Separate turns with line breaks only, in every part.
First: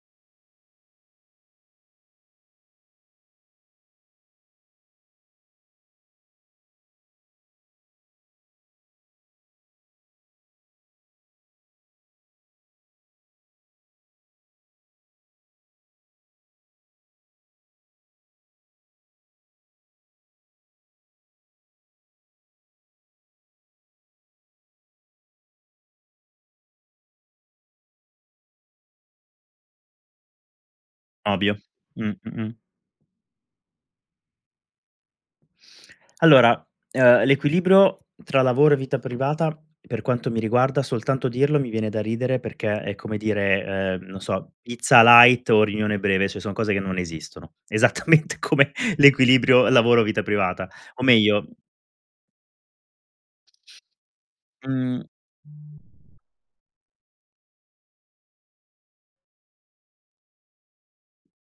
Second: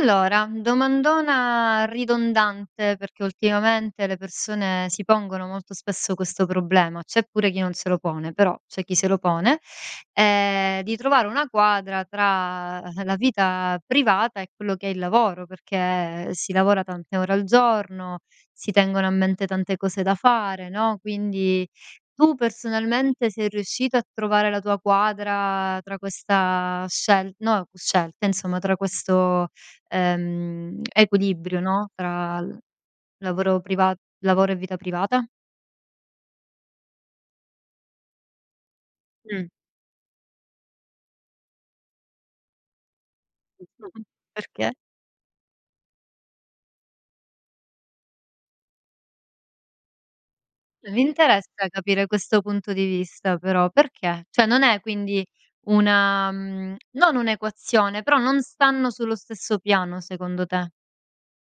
Allora, domandona ridondante, perché, ultimamente, le persone si pongono molto spesso questo problema. C'è pure chi non se lo pone, però, c'è chi se lo pone, ehm, di trovare una quadra tra la vita privata, e quello che è il lavoro, perché si lavora tante ore al giorno, si tengono a mente tante cose da fare, no, quindi, tu, personalmente, sei riuscito a trovare la tua quadra tra questa scel no, scelta, insomma, tra questo, ehm,
Ovvio,
equilibrio, no,
mh,
tra
mh, mh.
l lavoro privat lavoro e vita privata?
Allora, ehm, l'equilibrio tra lavoro e vita
Mh.
privata, per quanto mi riguarda, soltanto dirlo, mi viene da ridere, perché è come dire, ehm, non so,
Perché?
pizza light o riunione breve, cioè son cose che non esistono, esattamente come l'equilibrio lavoro vita privata.
Mi
O meglio
interessa capire questo punto di vista, però. Perché cioè, non è,
Mh
quindi, una mhmm, non un'equazione, però non stanno sullo stesso piano, secondo te?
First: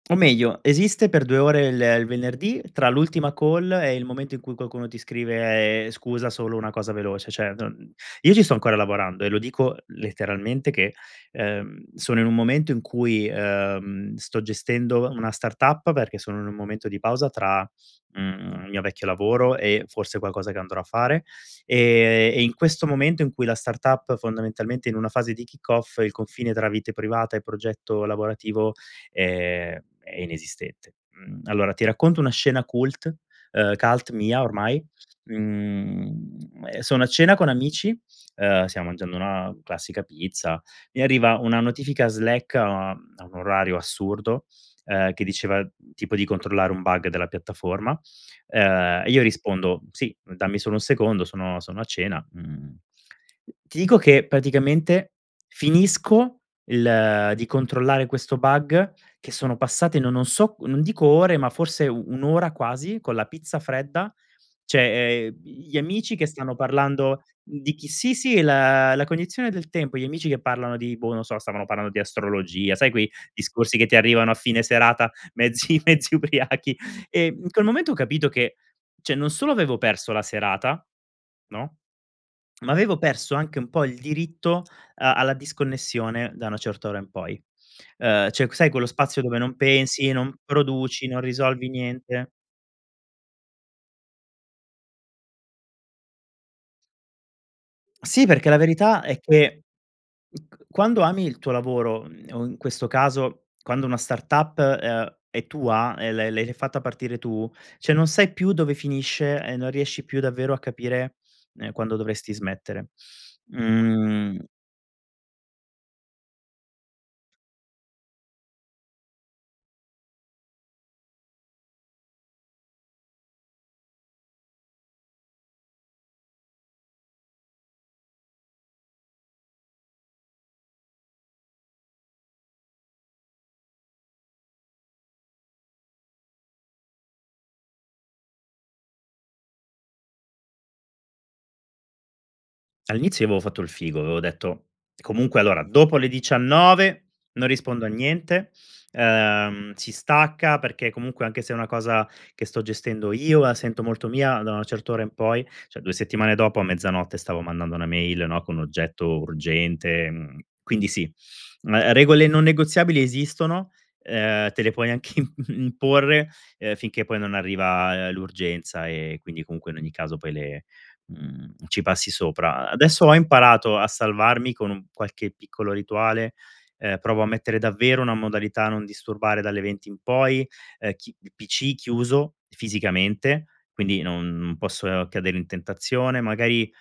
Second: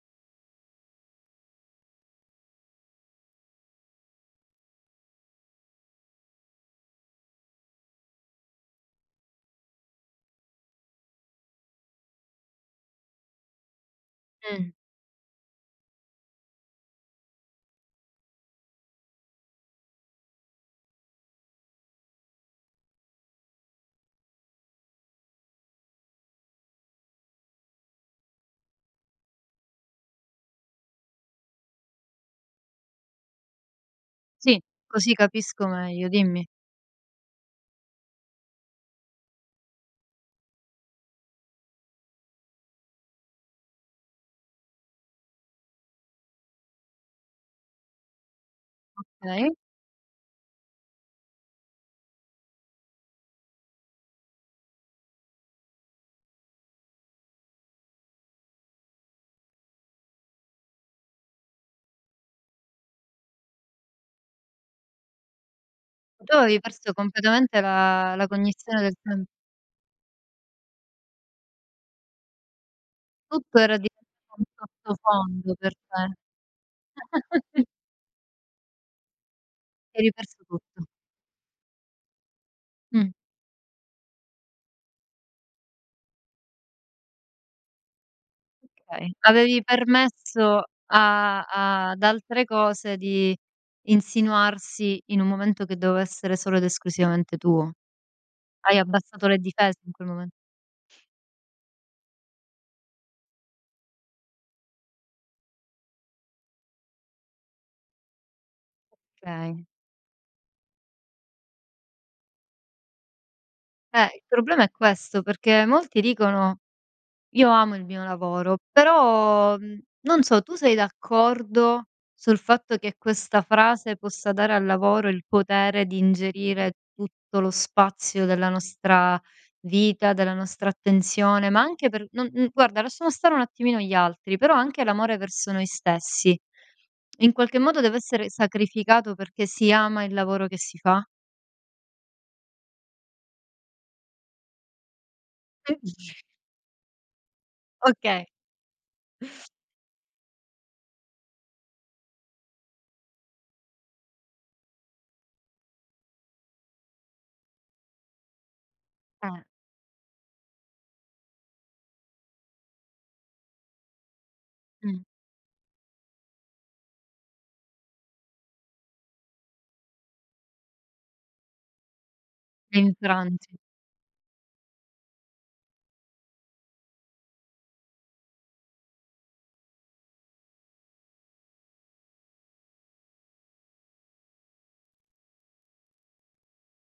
O meglio, esiste per 2 ore, il il venerdì, tra l'ultima call e il momento in cui qualcuno ti scrive: "Scusa, solo una cosa veloce". Cioè, non io ci sto ancora lavorando, eh. Lo dico letteralmente che, ehm, sono in un momento in cui, ehm, sto
Mh.
gestendo una startup, perché sono in un momento di pausa tra, mhmm, il mio vecchio lavoro e, forse, qualcosa che andrò a fare. E e in questo momento, in cui la startup, fondamentalmente, è in una fase di kick off, il confine tra vite privata e progetto lavorativo, ehm, è inesistente. Mhmm, allora, ti racconto una scena cult ehm, cult mia,
Sì,
ormai.
così capisco meglio, dimmi.
Uhm, sono a cena con amici, ehm, stiamo mangiando una classica pizza, mi arriva una notifica Slack a a un orario assurdo, ehm, che diceva tipo di controllare un bug della piattaforma. Ehm, io
Okay.
rispondo: "Sì, dammi solo 1 secondo, sono sono a cena", mhmm, ti dico che, praticamente, finisco il di controllare questo bug che sono passate, no non so, non dico ore, ma forse 1 ora, quasi, con la pizza fredda; cioè, ehm, gli amici che
Tu
stanno
avevi perso
parlando
completamente
di chi
la
sì,
la
sì,
cognizione del
la, la
tem
cognizione del tempo, gli amici che parlano di boh, non lo so, stavano parlando di astrologia, sai quei
Tutto era
discorsi
di
che ti arrivano a
un
fine serata,
sottofondo per
mezzi mezzi
te.
ubriachi. E in quel momento ho capito che, cioè non solo avevo
Eri
perso la
perso tutto.
serata, no, ma avevo
Mh.
perso anche un po' il diritto a alla disconnessione da una certa ora in poi. Ehm, cioè, sai quello
Okay.
spazio dove non
Avevi
pensi, non
permesso
produci, non
a
risolvi
ad
niente.
altre cose, di insinuarsi, in un momento che doveva essere solo ed esclusivamente tuo.
Sì, perché la
Hai
verità è
abbassato le
che,
difese in quel momen
m c quando ami il tuo lavoro o, in questo caso, quando una startup, uhm, è tua, e l' l’hai fatta partire tu, cioè, non sai più dove finisce e
Okay.
non riesci più, davvero, a capire, ehm, quando dovresti smettere.
Eh, il
Mhmm
problema è questo, perché molti dicono: "Io amo il mio lavoro". Però, mhmm, non so, tu sei d'accordo sul fatto che questa frase, possa dare al lavoro il potere di ingerire tutto lo spazio della nostra vita, della nostra attenzione, ma anche per non n guarda, lasciamo stare un attimino gli altri, però anche l'amore verso noi stessi. In qualche modo deve essere sacrificato perché si ama il lavoro che si fa?
All'inizio io avevo fatto il figo, avevo detto: "Comunque, allora, dopo le
[unintelligible]
19 non rispondo a
Okay.
niente. Ehm, si stacca, perché, comunque, anche se è una cosa che sto gestendo io, la sento molto mia, da una certa ora in poi". Cioè, 2 settimane dopo, a mezzanotte, stavo mandando 1 mail, no, con oggetto
Eh.
urgente, mhmm, quindi sì. Mhmm, uhm, regole non negoziabili esistono, ehm, te le puoi
Mh.
anche imporre finché, poi, non arriva l'urgenza e quindi, comunque, in ogni caso, poi le mhmm, ci passi sopra. Adesso ho
Infranti.
imparato a salvarmi, con un qualche piccolo rituale, ehm, provo a mettere davvero una modalità non disturbare dalle 20:00 in poi. Ehm, chi il PC chiuso, fisicamente, quindi non posso cadere in tentazione. Magari,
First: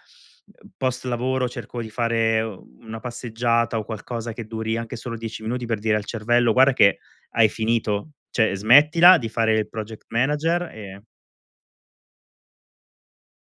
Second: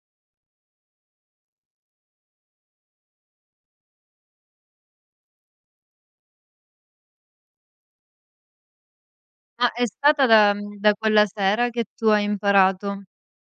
post lavoro, cerco di fare una passeggiata, o qualcosa che duri anche solo 10 minuti per dire al cervello: "Guarda che hai finito, cioè, smettila di fare il
Ah, è
project
stata da
manager,
mhmm, da
e"
quella sera, che tu hai imparato,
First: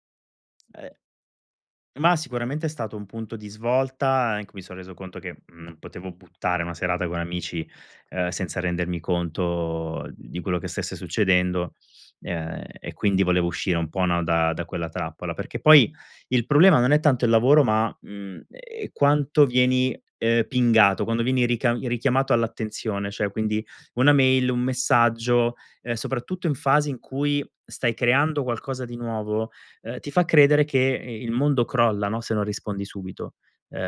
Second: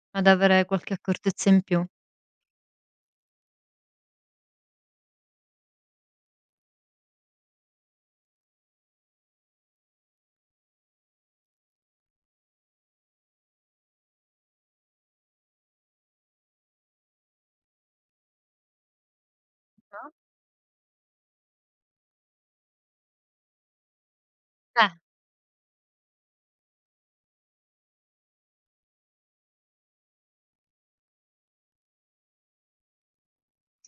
ad avere
Eh
qualche accortezza in più?
Ma sicuramente è stato un punto di svolta, anche mi sono reso conto che, mhmm, non potevo buttare una serata con amici, ehm, senza rendermi conto di quello che stesse succedendo, ehm, e quindi volevo uscire un po', no, da da quella trappola. Perché, poi, il problema non è tanto il lavoro ma, mhmm, ehm, quanto vieni,
Ah.
ehm, pingato, quando vieni ricam richiamato all'attenzione, cioè, quindi, 1 mail, 1
Eh!
messaggio, ehm, soprattutto in fasi in cui stai creando qualcosa di nuovo, ehm, ti fa credere che il mondo crolla, no, se non rispondi subito.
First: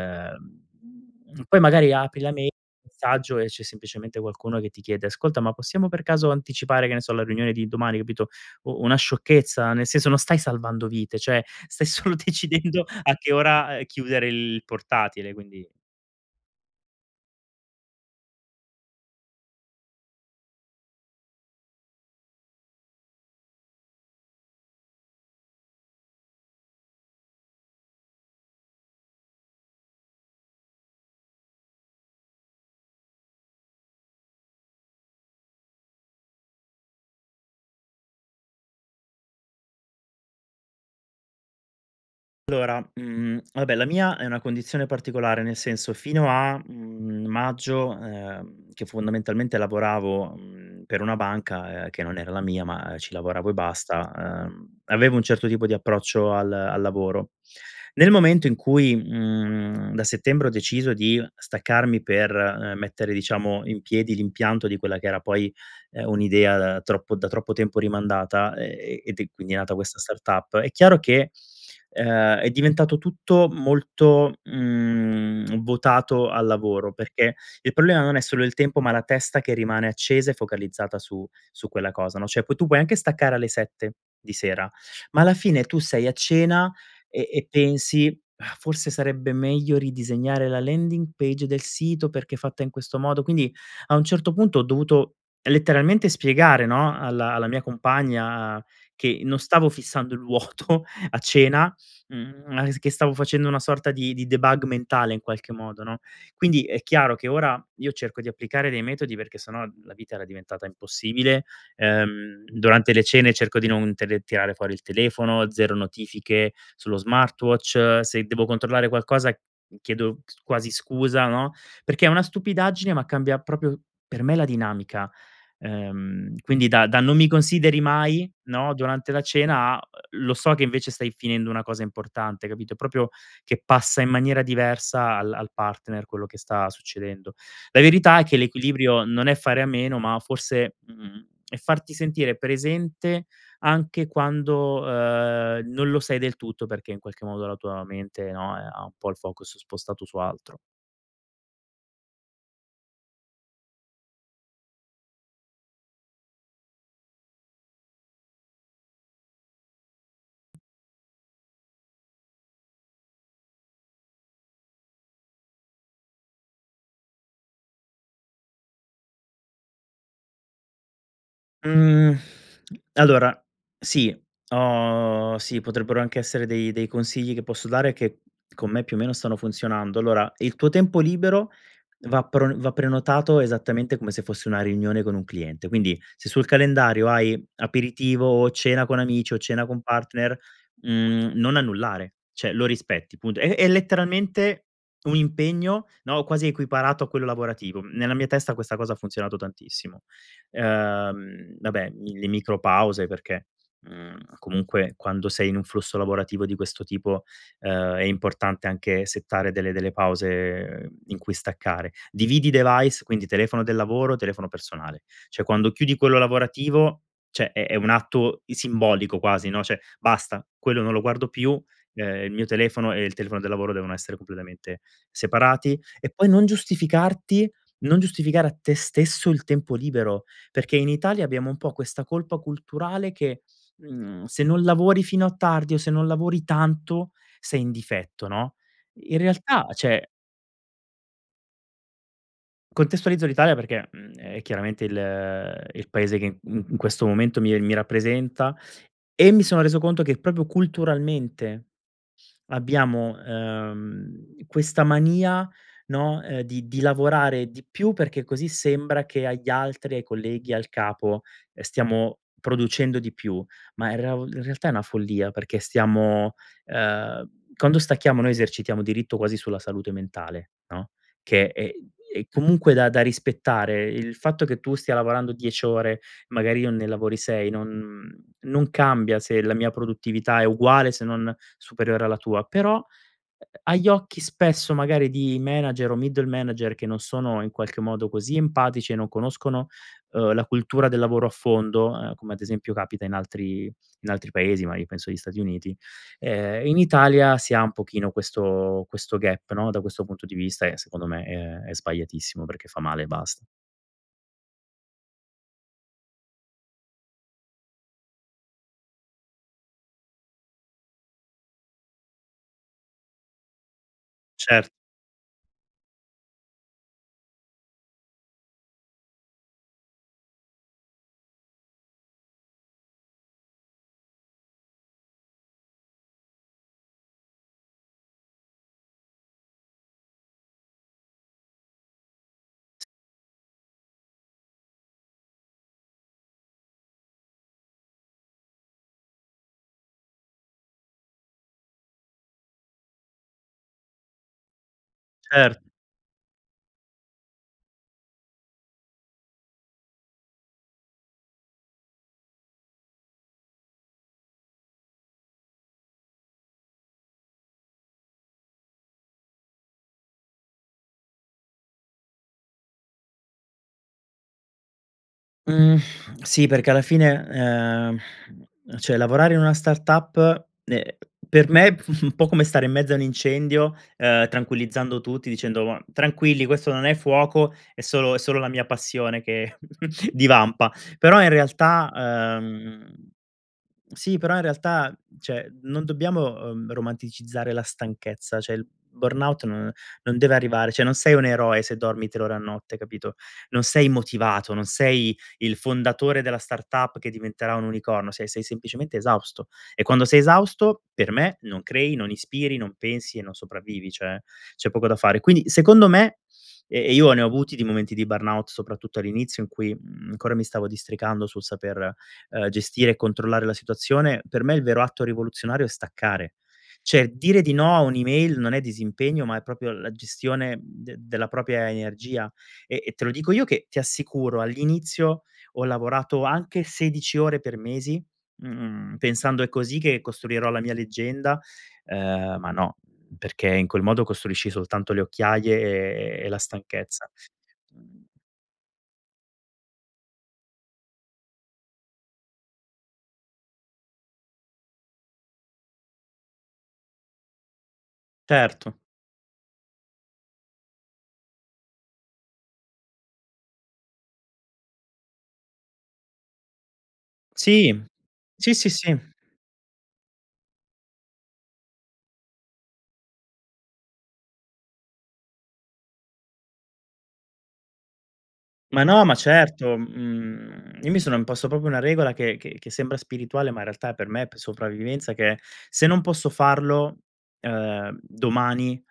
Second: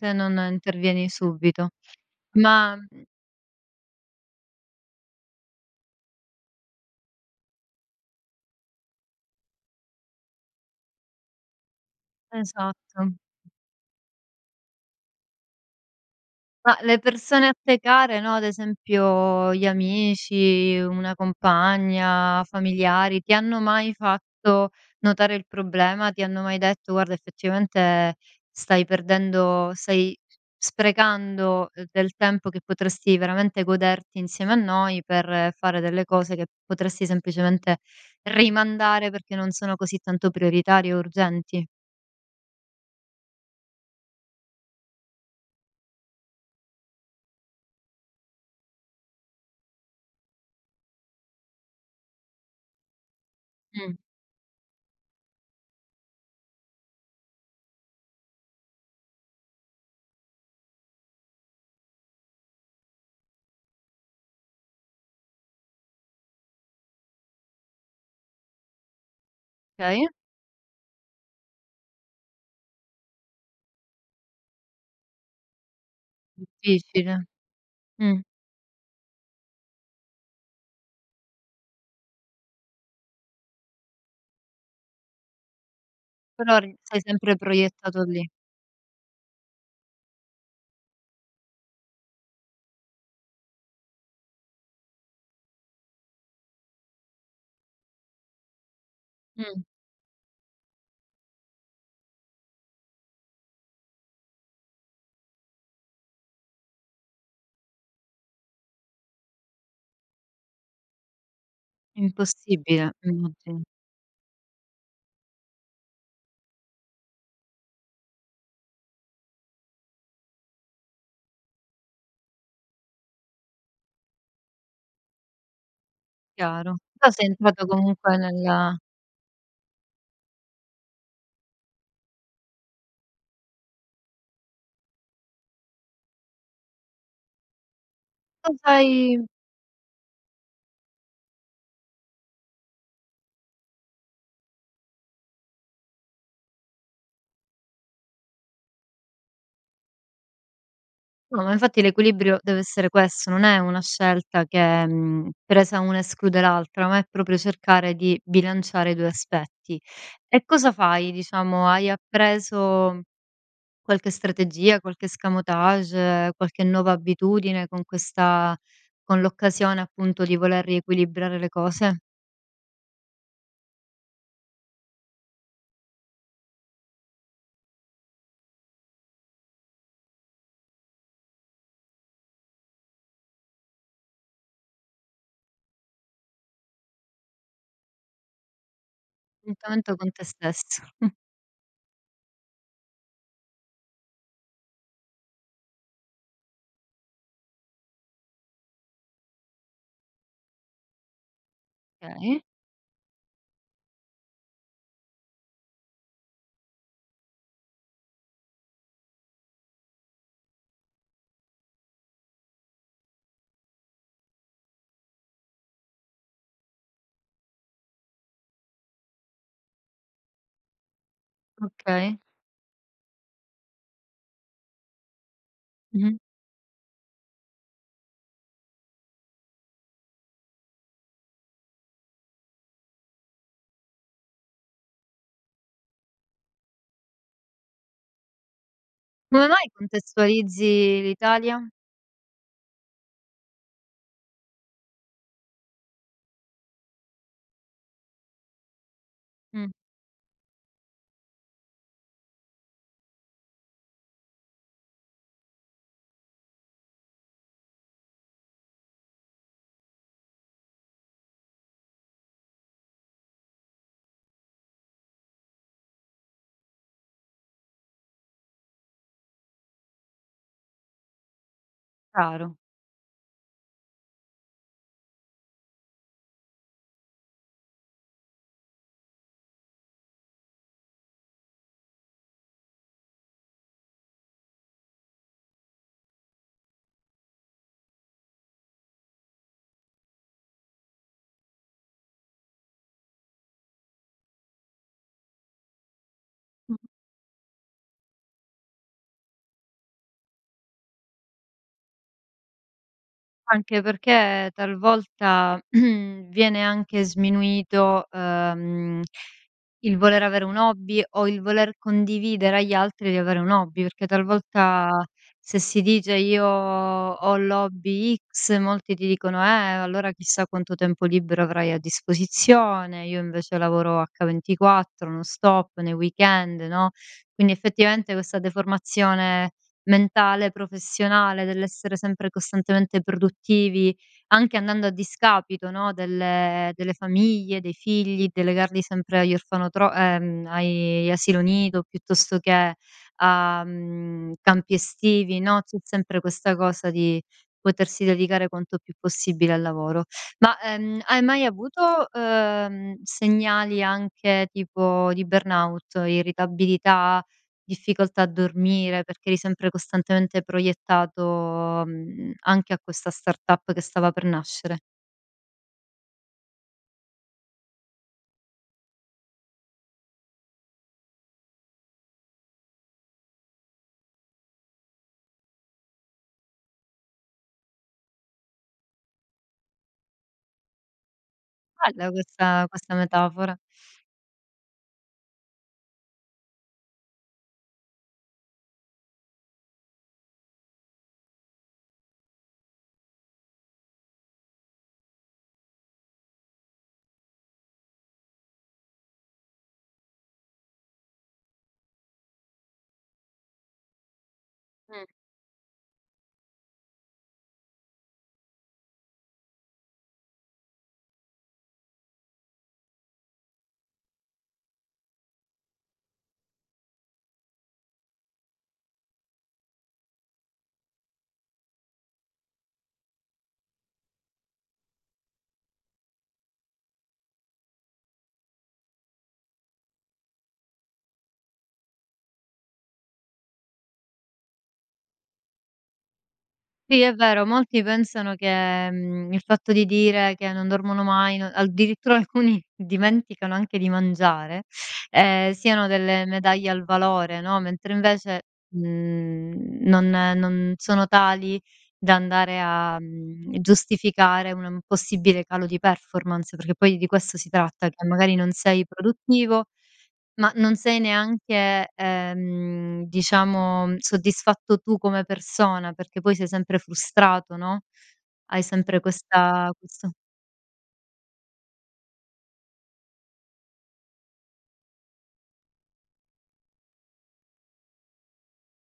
Se non intervieni
poi,
subito.
magari, apri la mai
Ma, mhmm
messaggio, e c'è semplicemente qualcuno che ti chiede: "Ascolta, ma possiamo, per caso, anticipare, che ne so, la riunione di domani?" Capito, u una sciocchezza. Nel senso, non stai salvando vite, cioè, stai solo decidendo
Esatto.
a che ora chiudere il portatile, quindi
Ma, le persone a te care, no, ad esempio, gli amici, una compagna, familiari; ti hanno mai fatto notare il problema? Ti hanno mai detto: "Guarda, effettivamente, stai perdendo stai sprecando del tempo, che potresti, veramente, goderti insieme a noi, per fare delle cose che potresti, semplicemente rimandare perché non sono così tanto prioritarie o urgenti"?
Allora, mhmm, vabbè, la mia è una condizione particolare. Nel senso, fino a, mhmm, maggio, ehm, che fondamentalmente lavoravo, mhmm, per una banca, ehm, che non era la mia, ma ci lavoravo e
Mh.
basta, ehm, avevo un certo tipo di approccio al al lavoro. Nel momento in cui, mhmm, da settembre, ho deciso di staccarmi per, ehm, mettere, diciamo, in piedi l'impianto di quella che era, poi, ehm, un'idea da troppo da troppo tempo rimandata, e ed è quindi è nata questa
Okay.
startup. È chiaro che, ehm, è diventato tutto molto, mhmm, votato al lavoro
Difficile,
perché il problema non è
mh.
solo il tempo, ma la testa che rimane accesa e focalizzata su su quella cosa, no, cioè, poi tu puoi anche staccare alle 7:00 di sera ma, alla fine, tu sei a
Però
cena
eri sei
e
sempre
e
proiettato
pensi:
lì.
"Forse sarebbe meglio ridisegnare la landing page del sito, perché fatta in questo modo" quindi, a un certo punto, ho dovuto letteralmente spiegare, no, alla alla mia compagna che non
Mh.
stavo fissando il vuoto a cena, mhmm, ma che stavo facendo una sorta di di debug mentale, in qualche modo, no, quindi, è chiaro che ora io cerco di applicare dei metodi perché se no, la vita era diventata impossibile. Ehm,
Impossibile.
durante le cene cerco
[unintelligible]
di non tele tirare fuori il telefono, 0 notifiche sullo smartwatch, se devo controllare qualcosa chiedo sc quasi scusa, no, perché è una stupidaggine ma cambia, proprio per me la dinamica, ehm, quindi
Chiaro,
da da:
però
"non
sei
mi
entrato
consideri
comunque
mai,"
nel
no, durante la cena, a: "lo so che, invece, stai finendo una cosa importante," capito? Proprio che passa in maniera diversa al al partner quello che sta succedendo. La verità è che
Non
l'equilibrio
sei
non è fare a meno ma, forse, mhmm, è farti sentire presente anche quando, ehm, non lo sei del tutto perché, in qualche modo, la tua mente, no, eh, ha un po' il focus spostato su altro.
No, ma infatti l'equilibrio deve essere questo. Non è una scelta che mhmm, presa 1 esclude l'altra, ma è proprio cercare di bilanciare i due aspetti. E cosa fai diciamo, hai appreso qualche strategia, qualche escamotage, qualche nuova abitudine con questa con l'occasione appunto di voler riequilibrare le cose?
Mhmm, allora, sì, ho sì, potrebbero anche essere dei dei consigli che posso dare che con me più o meno stanno funzionando. Allora, il tuo tempo libero va pron va prenotato esattamente come se fosse una riunione con un cliente. Quindi se sul calendario hai aperitivo o cena con amici o cena con
Intanto con te
partner,
stesso.
mhmm, non annullare. Cioè lo rispetti, punto. È è letteralmente un impegno, no, quasi equiparato a quello lavorativo. Nella mia testa questa cosa ha funzionato tantissimo. Ehm, vabbè, i le
Okay.
micro pause perché, mhmm, comunque quando sei in un flusso lavorativo di questo tipo, ehm, è importante anche settare delle delle pause in cui staccare. Dividi i device, quindi telefono del lavoro, telefono personale. Cioè, quando chiudi quello lavorativo, cioè è è un atto simbolico quasi, no. Cioè: "Basta, quello non lo guardo più",
Okay.
ehm, il mio telefono e il telefono del lavoro devono essere completamente separati. E
Mh-mh.
poi non giustificarti, non giustificare a te stesso il tempo libero perché in Italia abbiamo un po' questa colpa culturale che, mhmm, se non lavori fino a tardi o se non lavori tanto sei in difetto, no? In
Come
realtà,
mai
cioè
contestualizzi l'Italia?
Contestualizzo l'Italia perché, mhmm, è chiaramente il il Paese che, mhmm, in questo momento mi mi rappresenta, e mi sono
Mh.
reso conto che proprio culturalmente abbiamo, ehm, questa mania, no, ehm, di di lavorare di più perché così sembra che agli altri, ai colleghi, al capo, ehm, stiamo producendo di più. Ma in reav in realtà è una follia, perché stiamo ehm, quando stacchiamo noi esercitiamo diritto quasi sulla salute mentale, no, che è è
Caro.
comunque da da rispettare; il fatto che tu stia lavorando 10 ore magari io ne lavori 6 non non cambia se la mia produttività è uguale se non superiore alla tua. Però, uhm, agli occhi spesso magari di manager o middle manager che non sono in qualche modo, così empatici e non conoscono, uhm, la cultura del lavoro a fondo, ehm, come ad esempio capita in altri in altri Paesi, magari penso agli Stati Uniti, ehm, in
Mh-mh.
Italia si ha un pochino questo questo gap no, da questo punto di vista e secondo me, è è sbagliatissimo perché fa male e basta.
Anche perché talvolta, viene anche sminuito, ehm, il voler avere un hobby o il voler condividere agli altri di avere un hobby perché
Cert
talvolta se si dice: "Io ho l'hobby x" molti ti dicono: "Eh allora chissà quanto tempo libero avrai a disposizione, io invece lavoro H24, no stop, nei weekend". No. Quindi effettivamente questa deformazione mentale, professionale, dell'essere sempre
S
costantemente produttivi, anche andando a discapito, no, delle delle famiglie, dei figli, delegarli sempre agli orfanotro ehm, ai gli asilo nido piuttosto che a, mhmm, campi estivi,
Cer
no. C'è sempre questa cosa di potersi dedicare quanto più possibile al lavoro. Ma, ehm, hai mai avuto, ehm, segnali anche tipo di burnout, irritabilità, difficoltà a dormire, perché eri sempre costantemente proiettato, mhmm, anche a questa startup che stava per nascere?
Mhmm, sì perché alla fine, ehm, cioè lavorare in una startup, uhm, per me un po' come stare in mezzo a un incendio, ehm, tranquillizzando tutti dicendo: "Tranquilli questo non è fuoco, è solo è solo la mia passione che divampa". Però in realtà,
Bella questa
ehm
questa metafora.
sì però in realtà cioè, non dobbiamo, ehm, romanticizzare la stanchezza, cioè il burnout no non deve arrivare cioè non sei un eroe se dormi 3 ore a notte, capito? Non sei motivato, non sei il fondatore della startup che diventerà un unicorno, sei sei semplicemente esausto; e quando sei esausto per me non crei, non ispiri, non pensi e non sopravvivi, cioè, c'è poco da
Mh.
fare. Quindi secondo me, e e io ne ho avuti di momenti di burnout soprattutto all'inizio in cui, mhmm, ancora mi stavo districando sul saper, ehm, gestire e controllare la situazione, per me il vero atto rivoluzionario è staccare. Cioè dire di no a un'email non è disimpegno ma è proprio la gestione de della propria energia e e te lo dico io che, ti assicuro, all'inizio ho lavorato anche 16 ore per mesi, mhmm, pensando: "È così che costruirò la mia leggenda", ehm, ma no, perché in quel modo costruisci soltanto le occhiaie, e e la
Sì
stanchezza.
è vero, molti
Mhmm
pensano che, mhmm, il fatto di dire che non dormono mai no addirittura alcuni dimenticano anche di mangiare, ehm, siano delle medaglie al valore, no. Mentre invece,
Certo.
mhmm, non non sono tali da andare a, mhmm, giustificare una un possibile calo di performance perché poi di questo si
Sì,
tratta che magari non
sì, sì,
sei
sì.
produttivo, ma non sei neanche, ehm, diciamo soddisfatto tu come persona, perché poi sei sempre frustrato no. Hai
Ma
sempre
no, ma
questa
certo,
questa
mhmm, io mi sono imposto proprio una regola che che che sembra spirituale, ma in realtà è per me p sopravvivenza che è: se non posso farlo, ehm, domani,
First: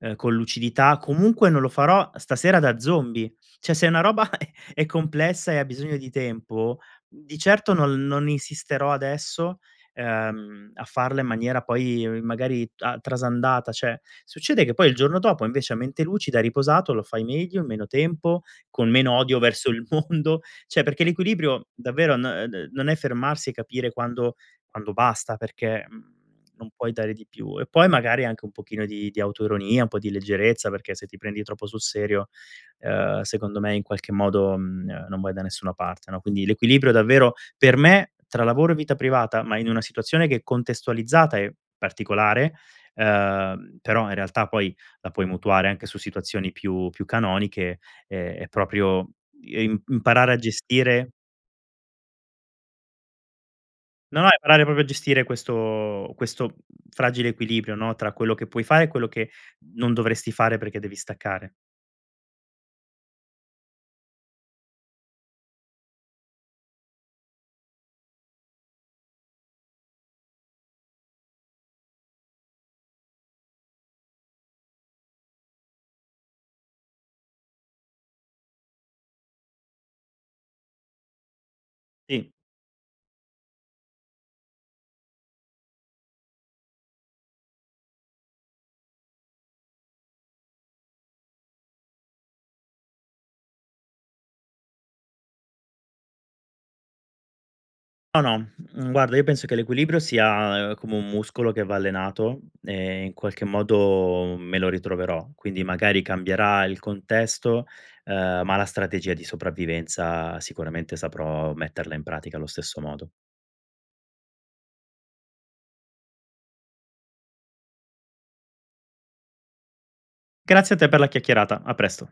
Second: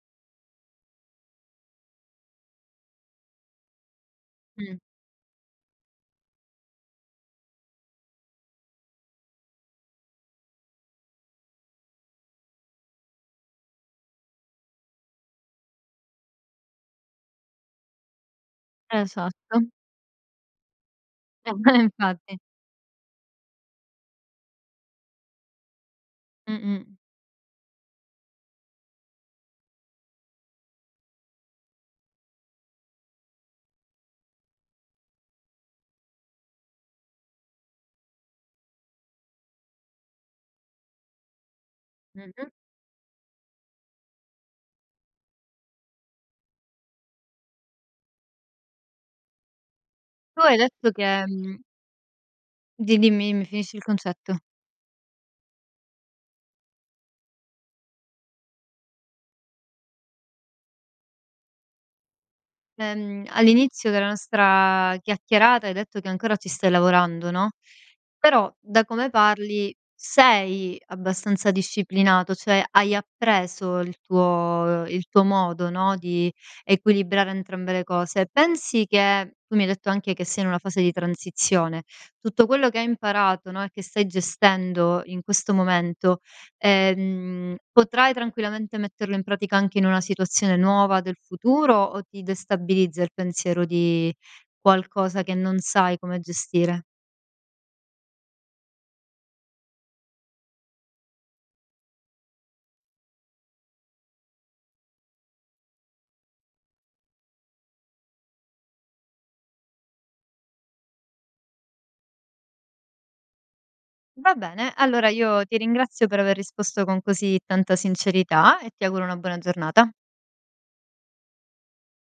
ehm, con lucidità comunque non lo farò stasera da zombie. Cioè se una roba
Mh.
è complessa e ha bisogno di tempo, di certo non l non insisterò adesso, ehm, a farla in maniera poi magari t a trasandata cioè. Succede che poi il giorno dopo invece a mente lucida, riposato, lo fai meglio, in meno tempo, con meno odio
Esatto.
verso il mondo. Cioè perché
Eh
l'equilibrio
beh,
davvero, no
infatti.
uhm, d non è fermarsi e capire quando quando basta perché, mhmm, non
Mh-mh.
puoi dare di più e poi magari anche un pochino di di autoironia, un po' di leggerezza perché se ti prendi troppo sul serio, ehm, secondo me in qualche modo, mhmm, non vai da nessuna parte, no? Quindi l'equilibrio davvero, per me tra lavoro e vita privata, ma in una situazione che è contestualizzata e
Mh-mh.
particolare, ehm, però in realtà poi la puoi mutuare anche su situazioni più più canoniche è proprio, uhm, imp imparare a
Tu hai detto
gestire
che, mhmm Di dimmi, finisci il
No, no
concetto.
imparare proprio a gestire questo questo fragile equilibrio, no, tra quello che puoi fare e quello che non dovresti fare perché devi staccare.
Ehm, all'inizio della nostra chiacchierata hai detto che ancora ci stai lavorando, no. Però, da come parli sei abbastanza disciplinato, cioè hai appreso il tuo il tuo modo, no, di equilibrare entrambe le cose. Pensi che tu mi hai detto anche che sei in una fase di transizione,
Sì.
tutto quello che hai imparato, no, e che stai gestendo in questo momento, ehm, potrai tranquillamente metterlo in pratica anche in una situazione nuova del futuro, o ti destabilizza il pensiero di qualcosa che non sai come gestire?
No, no, mhmm, guarda io penso che l'equilibrio sia, ehm, come un muscolo che va allenato e in qualche modo me lo ritroverò. Quindi magari cambierà il contesto, ehm, ma la strategia di sopravvivenza sicuramente saprò metterla in pratica allo stesso modo.
Va bene, allora io ti ringrazio per aver risposto con così tanta sincerità e ti auguro una buona giornata.
Grazie a te per la chiacchierata. A presto.